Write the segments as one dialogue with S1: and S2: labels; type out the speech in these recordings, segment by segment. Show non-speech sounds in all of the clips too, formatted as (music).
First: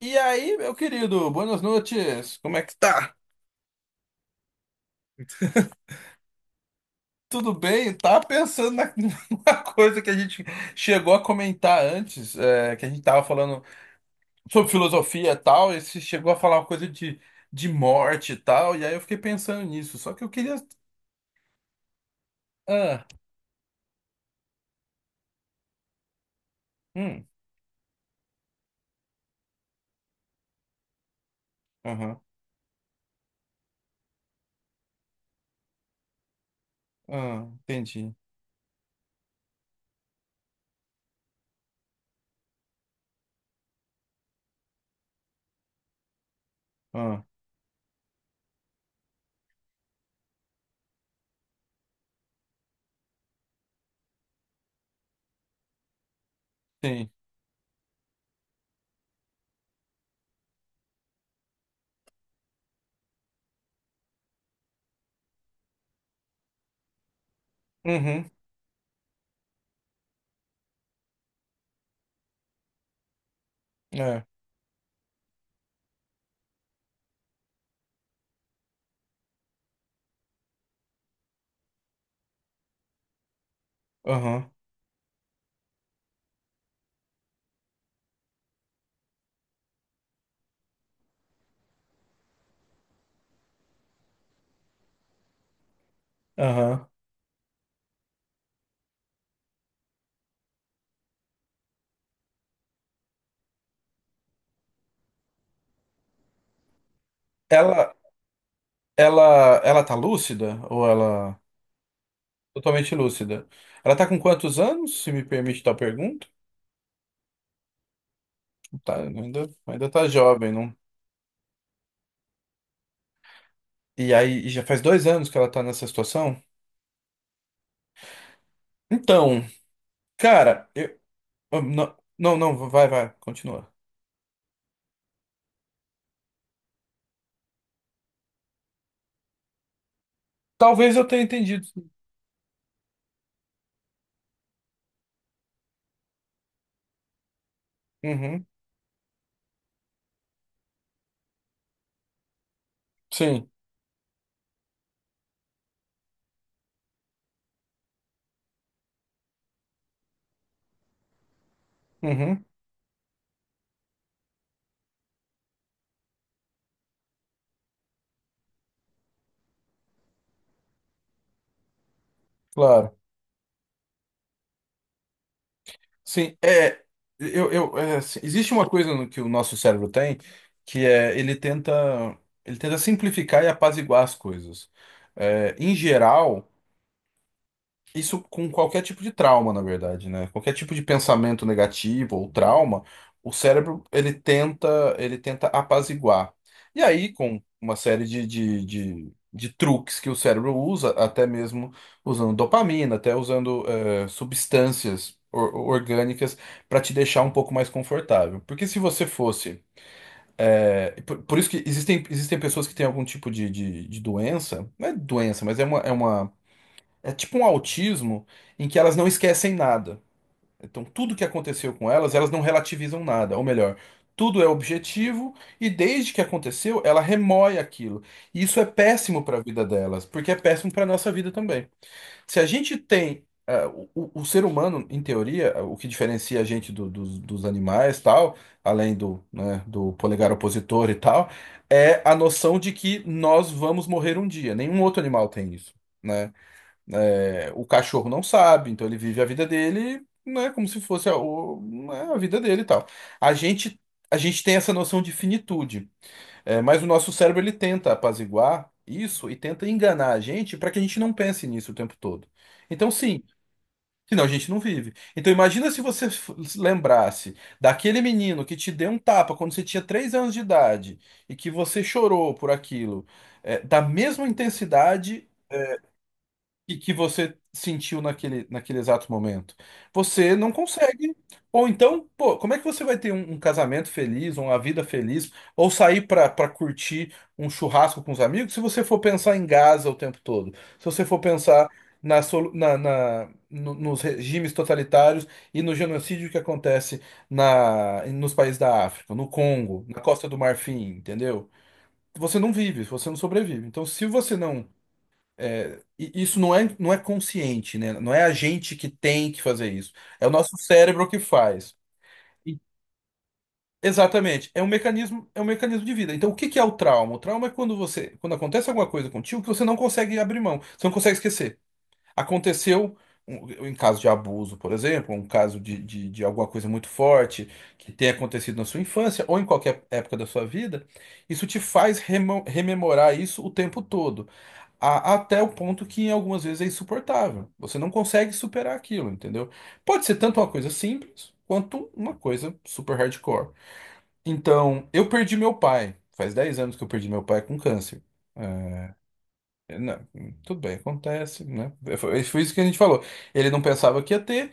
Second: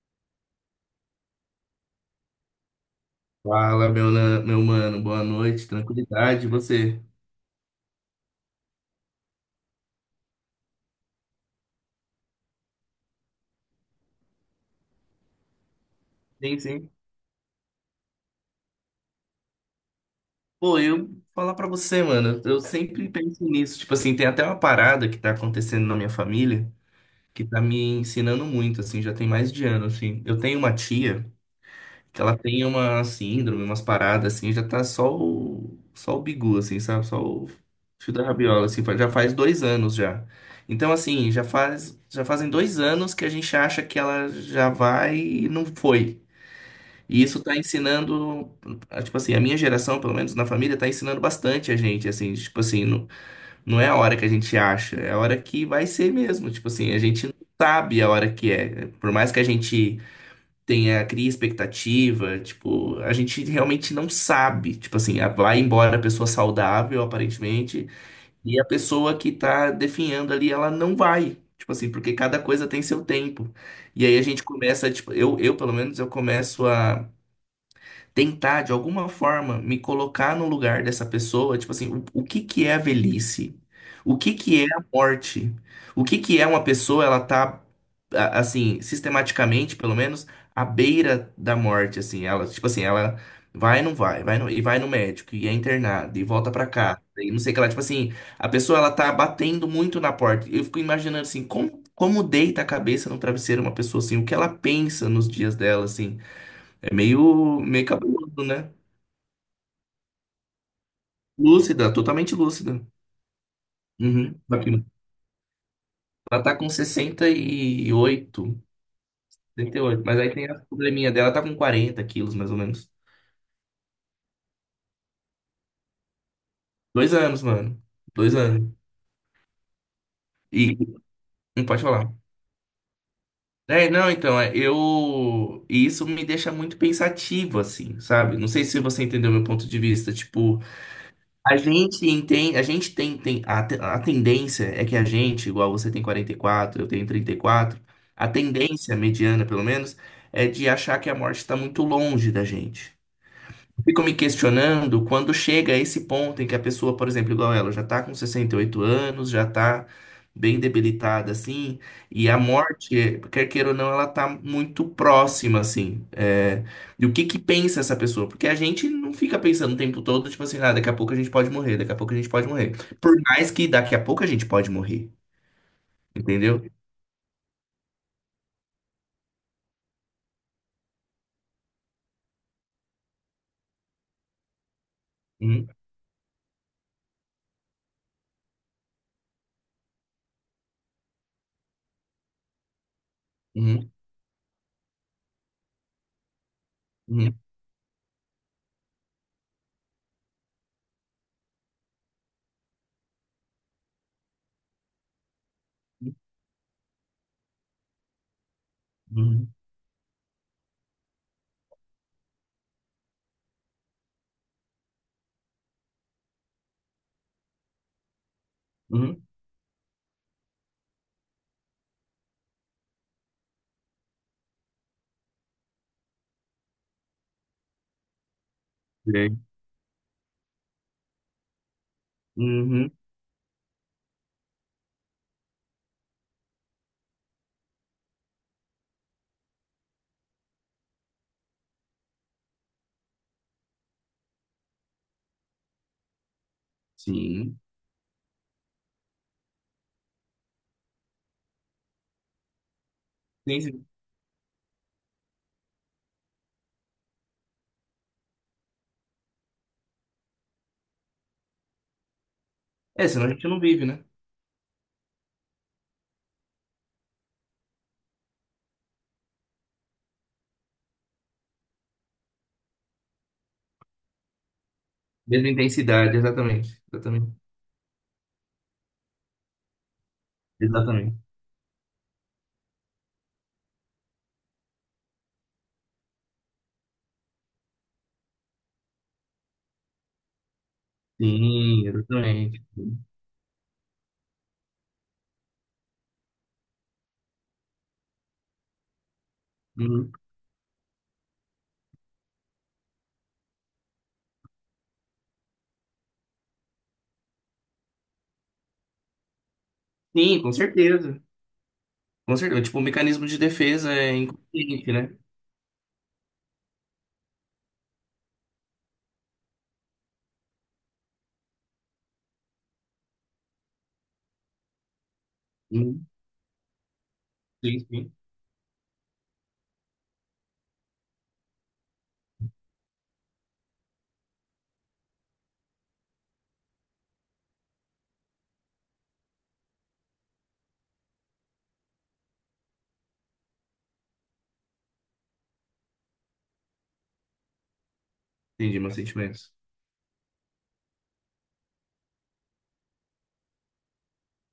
S1: E aí, meu querido, boas noites. Como é que tá?
S2: Fala, meu, meu mano, boa noite, tranquilidade, e você?
S1: Tudo bem? Tava pensando na- (laughs) numa coisa que a gente chegou a comentar antes, que a gente tava falando sobre filosofia e tal, e você chegou a falar
S2: Sim,
S1: uma coisa
S2: sim.
S1: de morte e tal, e aí eu fiquei pensando nisso. Só que eu queria.
S2: Pô, eu falar pra você, mano, eu
S1: Ah,
S2: sempre penso nisso, tipo assim, tem até uma parada que tá acontecendo na minha família
S1: hum,
S2: que tá me ensinando muito, assim, já tem mais de ano, assim. Eu tenho uma tia
S1: aham,
S2: que ela tem uma síndrome, umas paradas, assim, já tá só o bigu, assim, sabe? Só o
S1: ah,
S2: fio
S1: entendi.
S2: da rabiola, assim, já faz 2 anos já. Então, assim, já fazem 2 anos que a gente acha que ela já vai e não foi. E
S1: Ah,
S2: isso está ensinando, tipo assim, a minha geração, pelo menos na família, está ensinando bastante a gente, assim, tipo assim, não, não é a hora que a gente acha, é a hora que vai ser mesmo, tipo assim, a
S1: sim.
S2: gente não sabe a hora que é. Por mais que a gente tenha, cria expectativa, tipo, a gente realmente não sabe, tipo assim, vai embora a pessoa saudável, aparentemente,
S1: Uhum,
S2: e a pessoa que está definhando ali, ela não vai. Tipo assim, porque cada coisa tem seu tempo. E aí a
S1: é,
S2: gente começa, tipo, eu pelo menos, eu começo a tentar de alguma forma me colocar no lugar dessa pessoa, tipo assim, o que que é a velhice? O que
S1: aham,
S2: que é a morte? O que que é uma pessoa, ela tá assim, sistematicamente, pelo menos, à beira da morte, assim, ela, tipo assim, ela vai e não vai, e vai no médico e é internada e volta pra
S1: aham.
S2: cá. E não sei o que ela, tipo assim, a pessoa ela tá batendo muito na porta. Eu fico imaginando assim, como como deita a cabeça no travesseiro uma pessoa assim, o que ela pensa nos dias dela assim. É meio, meio
S1: Ela,
S2: cabeludo, né?
S1: ela, ela tá lúcida? Ou ela.
S2: Lúcida, totalmente lúcida.
S1: Totalmente lúcida. Ela tá com
S2: Uhum.
S1: quantos
S2: Aqui.
S1: anos, se me permite tal pergunta?
S2: Ela tá com sessenta e oito,
S1: Tá, ainda,
S2: sessenta e
S1: ainda
S2: oito.
S1: tá
S2: Mas aí tem
S1: jovem,
S2: a
S1: não?
S2: probleminha dela, tá com 40 quilos, mais ou menos.
S1: E aí, e já faz 2 anos que ela tá nessa situação?
S2: 2 anos, mano. 2 anos.
S1: Então, cara,
S2: E não pode
S1: Não,
S2: falar.
S1: não, não, vai, vai, continua.
S2: É, não, então, é, eu. E isso me deixa muito pensativo, assim, sabe? Não sei se você entendeu meu ponto de vista. Tipo,
S1: Talvez eu tenha
S2: a
S1: entendido.
S2: gente entende, a gente tem a tendência é que a gente, igual você tem 44, eu tenho 34, a
S1: Uhum,
S2: tendência mediana, pelo menos, é de achar que a morte está muito longe da gente.
S1: sim,
S2: Fico me questionando quando chega a esse ponto em que a pessoa, por exemplo, igual ela, já tá com 68 anos, já tá bem debilitada, assim, e a
S1: uhum,
S2: morte, quer queira ou não, ela tá muito próxima, assim. E o que que pensa essa pessoa? Porque a gente não fica pensando o tempo todo, tipo assim, ah, daqui a pouco a gente pode morrer, daqui a pouco a gente pode morrer.
S1: claro.
S2: Por mais que daqui a pouco a gente pode morrer,
S1: Sim,
S2: entendeu?
S1: é. Assim, existe uma coisa no que o nosso cérebro tem, que é ele tenta simplificar e apaziguar as coisas. É,
S2: Uhum,
S1: em geral. Isso com qualquer tipo de trauma, na verdade, né? Qualquer tipo de pensamento negativo ou trauma, o cérebro
S2: uhum,
S1: ele tenta apaziguar. E aí,
S2: uhum,
S1: com uma série de truques que o cérebro usa, até mesmo usando dopamina, até usando substâncias orgânicas para te deixar um pouco mais confortável. Porque se você
S2: uhum,
S1: fosse por isso que existem pessoas que têm algum tipo de doença, não é doença, mas é uma, é tipo um autismo em que elas não
S2: uhum,
S1: esquecem nada. Então, tudo que aconteceu com elas, elas não relativizam nada. Ou melhor, tudo é objetivo e desde que aconteceu, ela remoe aquilo. E isso é péssimo para a
S2: sei.
S1: vida delas, porque é péssimo para a nossa vida também. Se a
S2: Uhum,
S1: gente
S2: uhum,
S1: tem. O ser humano, em teoria, é, o que diferencia a gente dos animais, tal, além do, né, do polegar opositor e tal, é a noção de que nós vamos morrer um dia. Nenhum outro animal tem isso, né? É,
S2: sim.
S1: o cachorro não sabe, então ele vive a vida dele, né, como se fosse né, a vida dele e tal. A
S2: Sim,
S1: gente,
S2: sim.
S1: a gente tem essa noção de finitude, é, mas o nosso cérebro ele tenta apaziguar isso e tenta enganar a gente para que a gente não pense nisso o tempo todo. Então,
S2: É,
S1: sim,
S2: senão a gente não vive, né?
S1: senão a gente não vive. Então, imagina se você f- se lembrasse daquele menino que te deu um tapa quando você tinha 3 anos de idade e que você chorou por aquilo, é, da mesma intensidade
S2: Mesma intensidade,
S1: e
S2: exatamente.
S1: que
S2: Exatamente.
S1: você sentiu naquele exato momento. Você não consegue.
S2: Exatamente.
S1: Ou então, pô, como é que você vai ter um casamento feliz, uma vida feliz, ou sair pra para curtir um churrasco com os amigos, se você for pensar em Gaza o tempo todo? Se você for pensar
S2: Sim,
S1: na, solu-
S2: exatamente.
S1: na, na- no- nos regimes totalitários e no genocídio que acontece nos países da África, no Congo, na
S2: Uhum.
S1: Costa do Marfim, entendeu? Você não vive, você não sobrevive. Então, se você não é, e isso não é consciente, né? Não é a gente que tem que fazer isso. É o
S2: Sim, com
S1: nosso cérebro que
S2: certeza.
S1: faz.
S2: Com
S1: E-
S2: certeza. Tipo, o mecanismo de defesa é
S1: Exatamente. É um
S2: inconsciente, né?
S1: mecanismo, é um mecanismo de vida. Então, o que que é o trauma? O trauma é quando você, quando acontece alguma coisa contigo que você não consegue abrir mão, você não consegue esquecer. Aconteceu em caso de abuso, por exemplo, um caso de,
S2: Uhum.
S1: de, de alguma coisa muito forte
S2: Sim,
S1: que tenha
S2: sim.
S1: acontecido na sua infância ou em qualquer época da sua vida, isso te faz rememorar isso o tempo todo até o ponto que algumas vezes é insuportável. Você não consegue superar aquilo, entendeu? Pode ser tanto uma coisa simples quanto uma coisa super hardcore. Então, eu perdi meu pai. Faz 10 anos que eu perdi meu pai com câncer.
S2: Entendi
S1: É,
S2: meus sentimentos.
S1: não, tudo bem, acontece, né? Foi isso que a gente falou. Ele não pensava que ia ter,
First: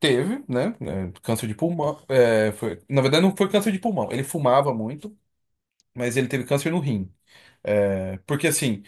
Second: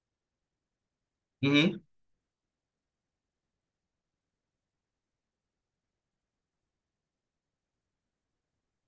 S1: teve, né? Câncer de
S2: Uhum.
S1: pulmão. Na verdade, não foi câncer de pulmão. Ele fumava muito, mas ele teve câncer no rim. Porque assim.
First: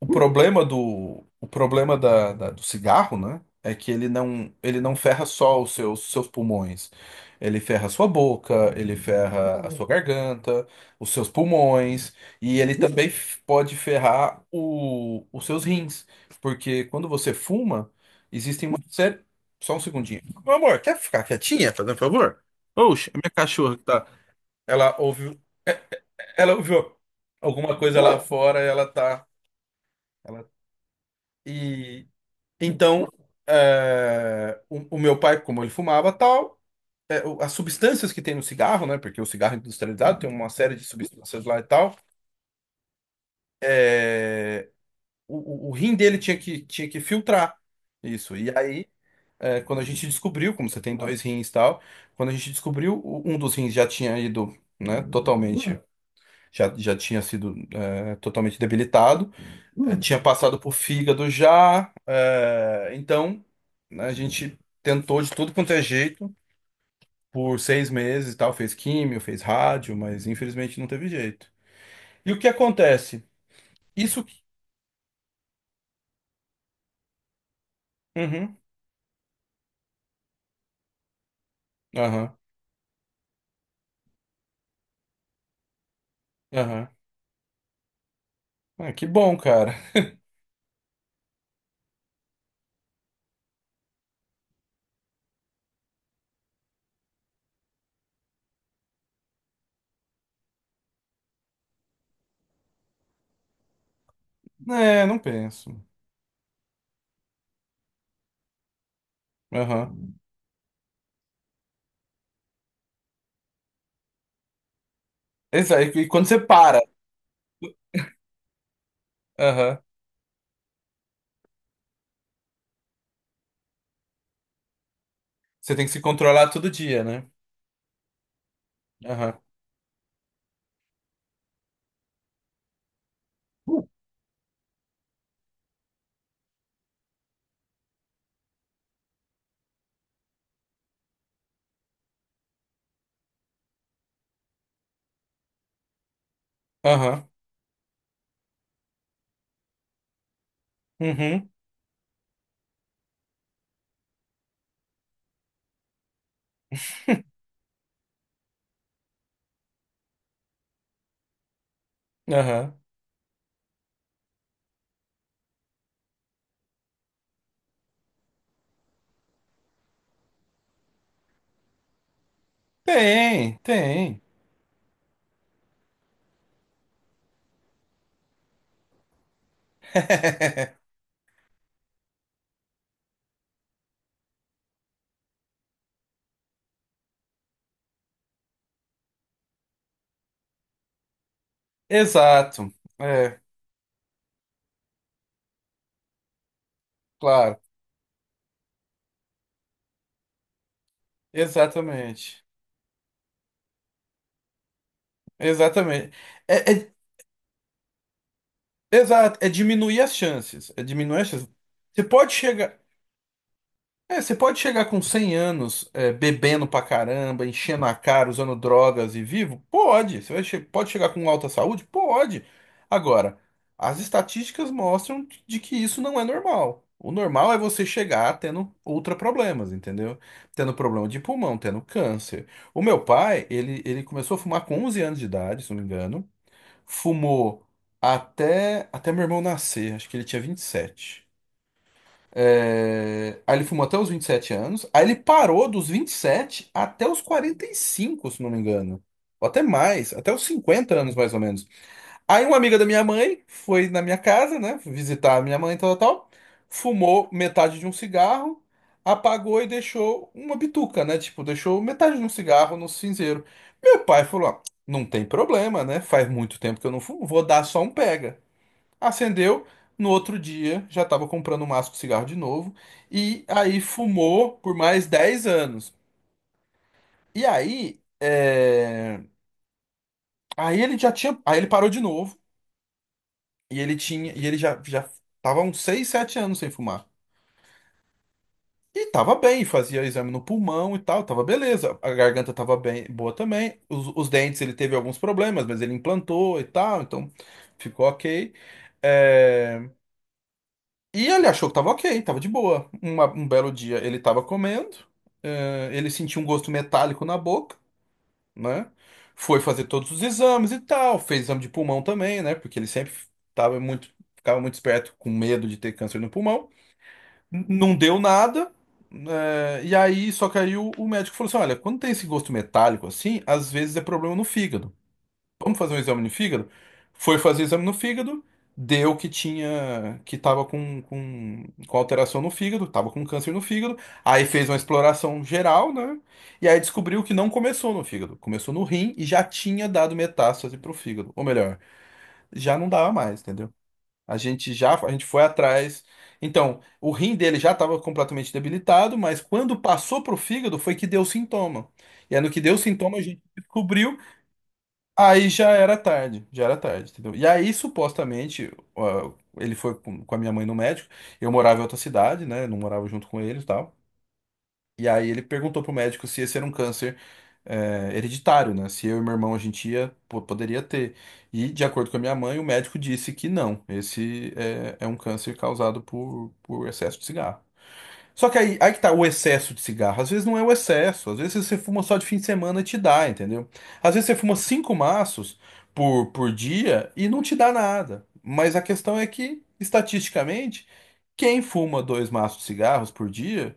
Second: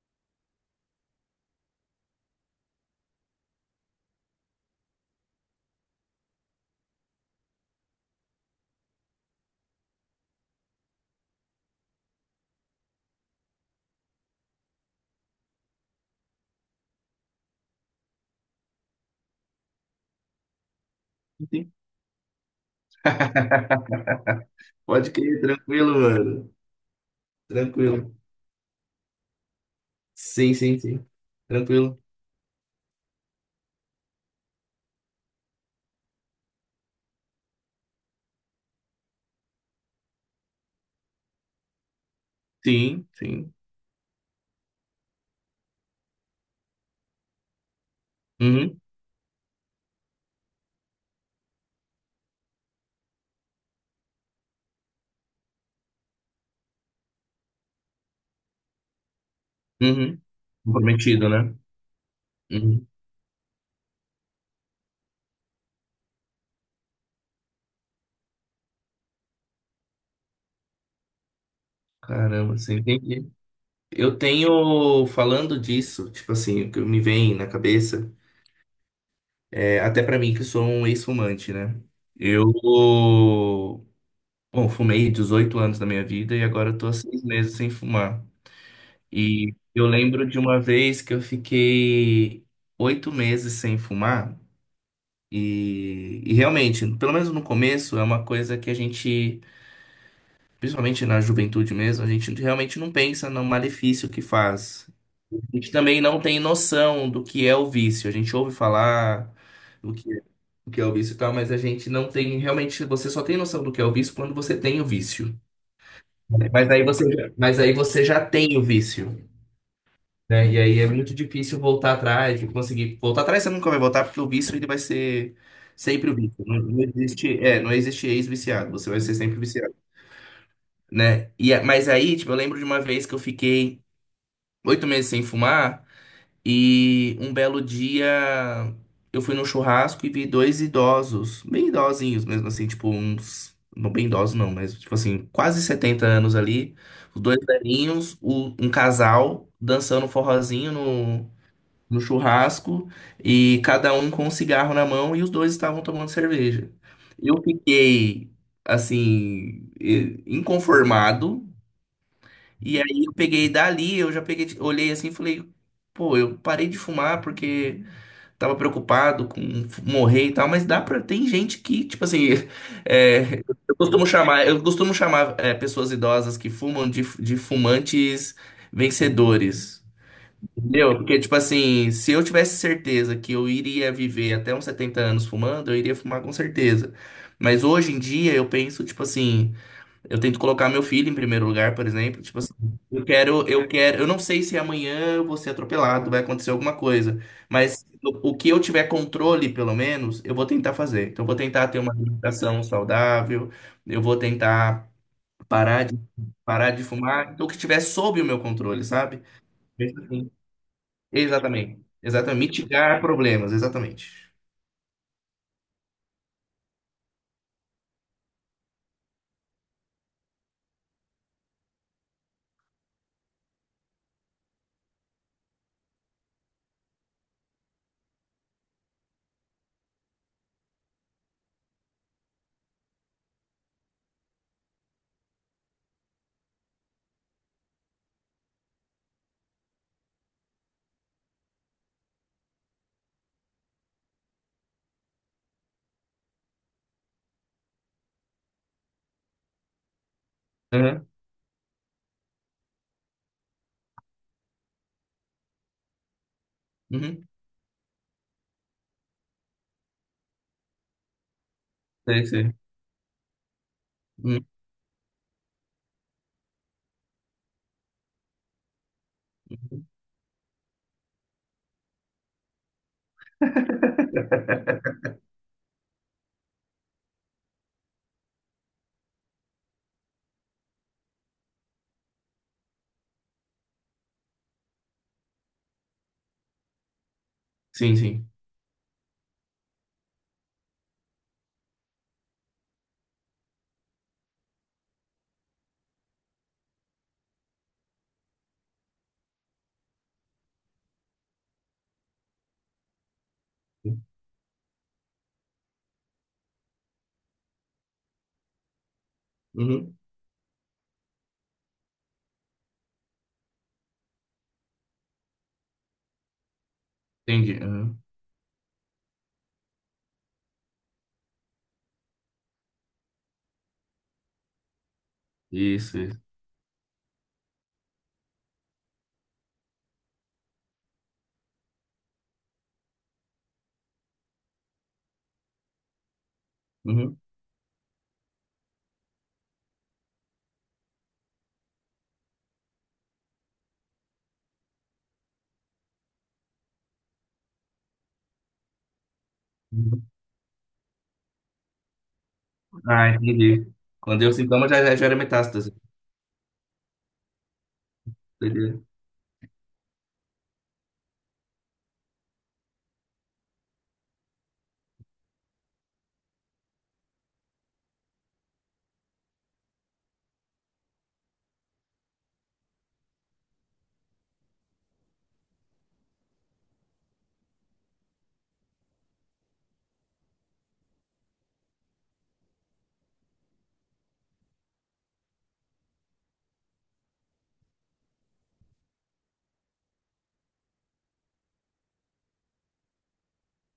S1: O problema do cigarro, né? É que ele não ferra só os seus pulmões. Ele ferra a sua boca, ele ferra a sua garganta, os seus pulmões, e ele também pode ferrar os seus rins. Porque quando você fuma, existem uma série. Só um segundinho. Meu amor, quer ficar quietinha,
S2: Sim.
S1: fazendo um favor? Oxe, a minha cachorra que
S2: (laughs)
S1: tá. Ela
S2: Pode
S1: ouviu,
S2: crer, tranquilo, mano.
S1: ela ouviu alguma coisa
S2: Tranquilo.
S1: lá fora, ela tá. ela-
S2: Sim, sim, sim. Tranquilo.
S1: Então, é, o meu pai, como ele fumava tal, é, as substâncias que tem no cigarro, né? Porque o cigarro industrializado tem uma série de substâncias lá e tal.
S2: Sim, sim.
S1: O rim dele tinha que filtrar isso. E
S2: Uhum.
S1: aí, é, quando a gente descobriu, como você tem dois rins e tal, quando a gente descobriu, um dos rins já tinha ido, né? Totalmente, já tinha sido, é, totalmente debilitado. É,
S2: Uhum.
S1: tinha passado por
S2: Comprometido,
S1: fígado
S2: né?
S1: já.
S2: Uhum.
S1: É, então, né, a gente tentou de tudo quanto é jeito por 6 meses e tal, fez químio, fez rádio, mas infelizmente não teve jeito. E o que
S2: Caramba, você
S1: acontece?
S2: entendi. Eu
S1: Isso.
S2: tenho, falando disso, tipo assim, o que me vem na cabeça.
S1: Uhum,
S2: É, até pra mim, que sou um ex-fumante, né?
S1: aham,
S2: Eu, bom, fumei 18 anos da minha vida e agora eu tô
S1: aham.
S2: há 6 meses sem fumar.
S1: Ah, que bom,
S2: E
S1: cara.
S2: eu lembro de uma vez que eu fiquei 8 meses sem fumar. E realmente, pelo menos no começo, é uma coisa que a gente, principalmente na juventude mesmo, a gente realmente não pensa no malefício que faz.
S1: Não
S2: A
S1: penso.
S2: gente também não tem noção do que é o vício. A gente ouve falar
S1: Aham.
S2: o que é o vício e tal, mas a gente não tem realmente, você só tem noção do que é o vício quando você tem o vício,
S1: E quando você
S2: né?
S1: para,
S2: Mas aí você já tem o vício,
S1: aham,
S2: né? E aí é muito difícil voltar atrás, e conseguir voltar atrás você nunca vai voltar porque o vício ele vai ser
S1: você tem que se
S2: sempre o vício.
S1: controlar
S2: Não,
S1: todo
S2: não
S1: dia, né?
S2: existe, é, não existe ex-viciado, você vai ser
S1: Aham,
S2: sempre viciado, né? E mas aí, tipo, eu lembro de uma vez que eu fiquei oito meses sem fumar. E um belo dia eu fui num churrasco e vi dois idosos, bem idosinhos mesmo assim, tipo uns, não bem idosos não, mas tipo assim, quase 70 anos ali, os
S1: aham,
S2: dois velhinhos, um casal dançando um forrozinho no,
S1: uhum,
S2: no churrasco e cada um com um cigarro na mão e os dois estavam tomando cerveja. Eu fiquei assim, inconformado,
S1: aham.
S2: e aí eu peguei dali, eu já peguei, olhei assim e falei, pô, eu parei de fumar porque tava preocupado com morrer e tal, mas dá pra, tem gente que, tipo assim, (laughs) é,
S1: Tem, tem.
S2: eu costumo chamar pessoas idosas que fumam de fumantes vencedores.
S1: (laughs)
S2: Entendeu? Porque, tipo assim, se eu tivesse certeza que eu iria viver até uns 70 anos fumando, eu iria fumar com certeza. Mas hoje em dia eu penso, tipo assim, eu tento colocar meu filho em primeiro lugar, por exemplo. Tipo assim,
S1: Exato.
S2: eu
S1: É,
S2: quero, eu quero, eu não sei se amanhã eu vou ser atropelado, vai acontecer alguma coisa,
S1: claro.
S2: mas o que eu tiver controle, pelo menos, eu vou tentar fazer. Então, eu vou tentar ter uma
S1: Exatamente.
S2: alimentação saudável, eu vou tentar parar de,
S1: Exatamente. É,
S2: parar de
S1: é-
S2: fumar, então, o que tiver sob o meu controle, sabe?
S1: exato, é diminuir
S2: Mesmo
S1: as
S2: assim.
S1: chances. É diminuir as chances.
S2: Exatamente.
S1: Você pode
S2: Exatamente.
S1: chegar.
S2: Mitigar problemas, exatamente.
S1: É, você pode chegar com 100 anos, é, bebendo pra caramba, enchendo a cara, usando drogas e vivo? Pode. Você vai pode chegar com alta saúde? Pode. Agora, as estatísticas mostram de que isso não é normal. O normal é você chegar tendo ultra problemas, entendeu? Tendo problema de pulmão, tendo câncer. O meu pai, ele começou a fumar com 11 anos de idade, se não me engano. Fumou até meu irmão nascer, acho que ele tinha 27. Aí ele fumou até os 27 anos. Aí ele parou dos 27 até os 45, se não me engano. Ou até mais, até os cinquenta
S2: Aham.
S1: anos mais ou menos. Aí uma amiga da minha mãe foi na minha casa, né? Visitar a minha mãe, tal.
S2: Uhum.
S1: Fumou metade de um cigarro, apagou e deixou uma bituca, né? Tipo, deixou metade de
S2: Sei,
S1: um
S2: sei.
S1: cigarro no cinzeiro. Meu pai
S2: Uhum.
S1: falou: "Ah, não tem problema, né? Faz muito tempo que eu não fumo, vou dar só um pega." Acendeu, no outro dia já estava comprando um maço de cigarro de novo, e aí fumou por mais 10 anos. E aí, aí ele já tinha, aí ele parou de novo, e ele tinha, e ele já tava uns 6 7 anos sem fumar.
S2: Sim, sim.
S1: E tava bem, fazia exame no pulmão e tal, tava beleza. A garganta tava bem, boa também. Os dentes ele teve alguns problemas, mas ele implantou e tal, então ficou ok. É, E ele achou que tava ok, tava de boa. Um belo dia ele tava comendo, ele sentiu um gosto metálico na boca, né? Foi fazer
S2: Uhum.
S1: todos os exames e tal, fez exame de pulmão também, né? Porque ele sempre tava muito, ficava muito esperto, com medo de ter câncer no pulmão.
S2: Entendi.
S1: Não
S2: Uhum.
S1: deu nada, e aí, só que aí o médico falou assim: olha, quando tem esse gosto metálico assim, às vezes é problema no fígado, vamos fazer um
S2: Isso, isso.
S1: exame no fígado? Foi fazer exame no fígado, deu que tinha, que tava com alteração no fígado, tava com câncer no fígado, aí fez uma exploração geral, né? E aí
S2: Uhum.
S1: descobriu que não começou no fígado, começou no rim e já tinha dado metástase pro fígado. Ou melhor, já não dava mais, entendeu? A gente foi atrás. Então, o rim dele já estava completamente debilitado, mas quando passou pro fígado foi que deu sintoma. E aí no que deu
S2: Ah,
S1: sintoma a gente
S2: entendi.
S1: descobriu.
S2: Quando eu sintoma, já, já já era
S1: Aí
S2: metástase.
S1: já era tarde, entendeu? E aí, supostamente,
S2: Entendeu?
S1: ó, ele foi com a minha mãe no médico. Eu morava em outra cidade, né? Não morava junto com ele e tal. E aí ele perguntou pro médico se esse era um câncer hereditário, né? Se eu e meu irmão a gente poderia ter. E, de acordo com a minha mãe, o médico disse que não. Esse é um câncer causado por excesso de cigarro. Só que aí, aí que tá o excesso de cigarro. Às vezes não é o excesso. Às vezes você fuma só de fim de semana e te dá, entendeu? Às vezes você fuma 5 maços por dia e não te dá nada. Mas a questão é que, estatisticamente, quem fuma 2 maços de cigarros por dia,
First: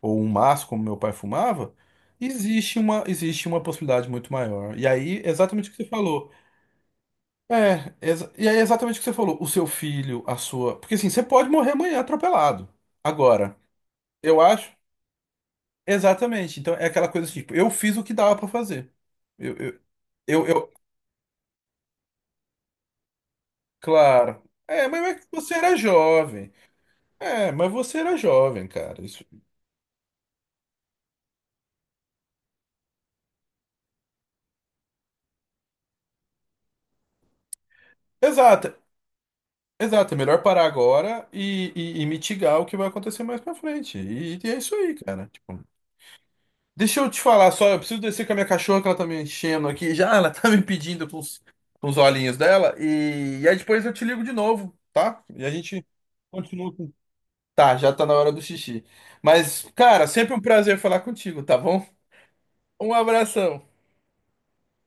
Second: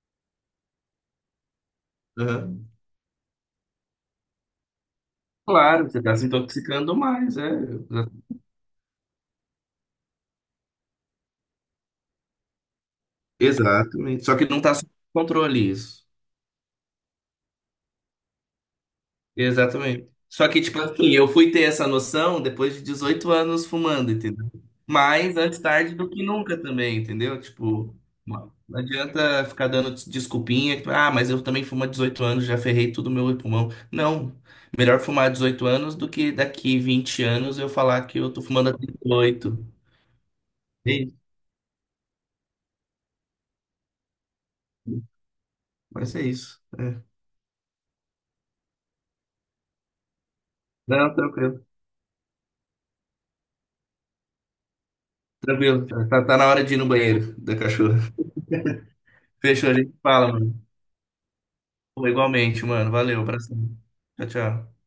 S1: ou um maço, como meu pai fumava,
S2: Aham.
S1: existe uma possibilidade muito maior. E aí, exatamente o que
S2: Claro,
S1: você
S2: você está se
S1: falou.
S2: intoxicando mais, é.
S1: E aí exatamente o que você falou. O seu filho, a sua. Porque assim, você pode morrer amanhã atropelado. Agora.
S2: Exatamente. Só
S1: Eu
S2: que não está
S1: acho.
S2: sob controle isso.
S1: Exatamente. Então é aquela coisa assim, tipo, eu fiz o que dava pra fazer. Eu, eu,
S2: Exatamente.
S1: eu,
S2: Só que,
S1: eu-
S2: tipo assim, eu fui ter essa noção depois de 18 anos fumando,
S1: Claro.
S2: entendeu?
S1: É, mas
S2: Mas
S1: você
S2: antes
S1: era
S2: tarde do que
S1: jovem.
S2: nunca também, entendeu?
S1: É, mas
S2: Tipo,
S1: você era
S2: não
S1: jovem, cara. Isso...
S2: adianta ficar dando desculpinha, tipo, ah, mas eu também fumo há 18 anos, já ferrei tudo meu pulmão. Não, melhor fumar há 18 anos do que daqui 20 anos eu falar que eu tô
S1: Exato,
S2: fumando há 38.
S1: exato. É melhor parar
S2: É isso.
S1: agora e mitigar o que vai acontecer mais pra frente. E é isso aí, cara. Tipo,
S2: Mas é isso.
S1: deixa
S2: É.
S1: eu te falar só, eu preciso descer com a minha cachorra que ela tá me enchendo aqui. Já ela tá me pedindo
S2: Não, tranquilo.
S1: com os olhinhos dela. E aí depois eu te ligo de novo, tá? E a
S2: Tranquilo.
S1: gente
S2: Tá, tá na hora
S1: continua
S2: de ir no
S1: com.
S2: banheiro da
S1: Tá, já
S2: cachorra.
S1: tá na hora do xixi. Mas,
S2: Fechou, a gente
S1: cara,
S2: fala,
S1: sempre um
S2: mano.
S1: prazer falar contigo, tá bom?
S2: Igualmente, mano.
S1: Um
S2: Valeu, abração.
S1: abração.
S2: Tchau, tchau.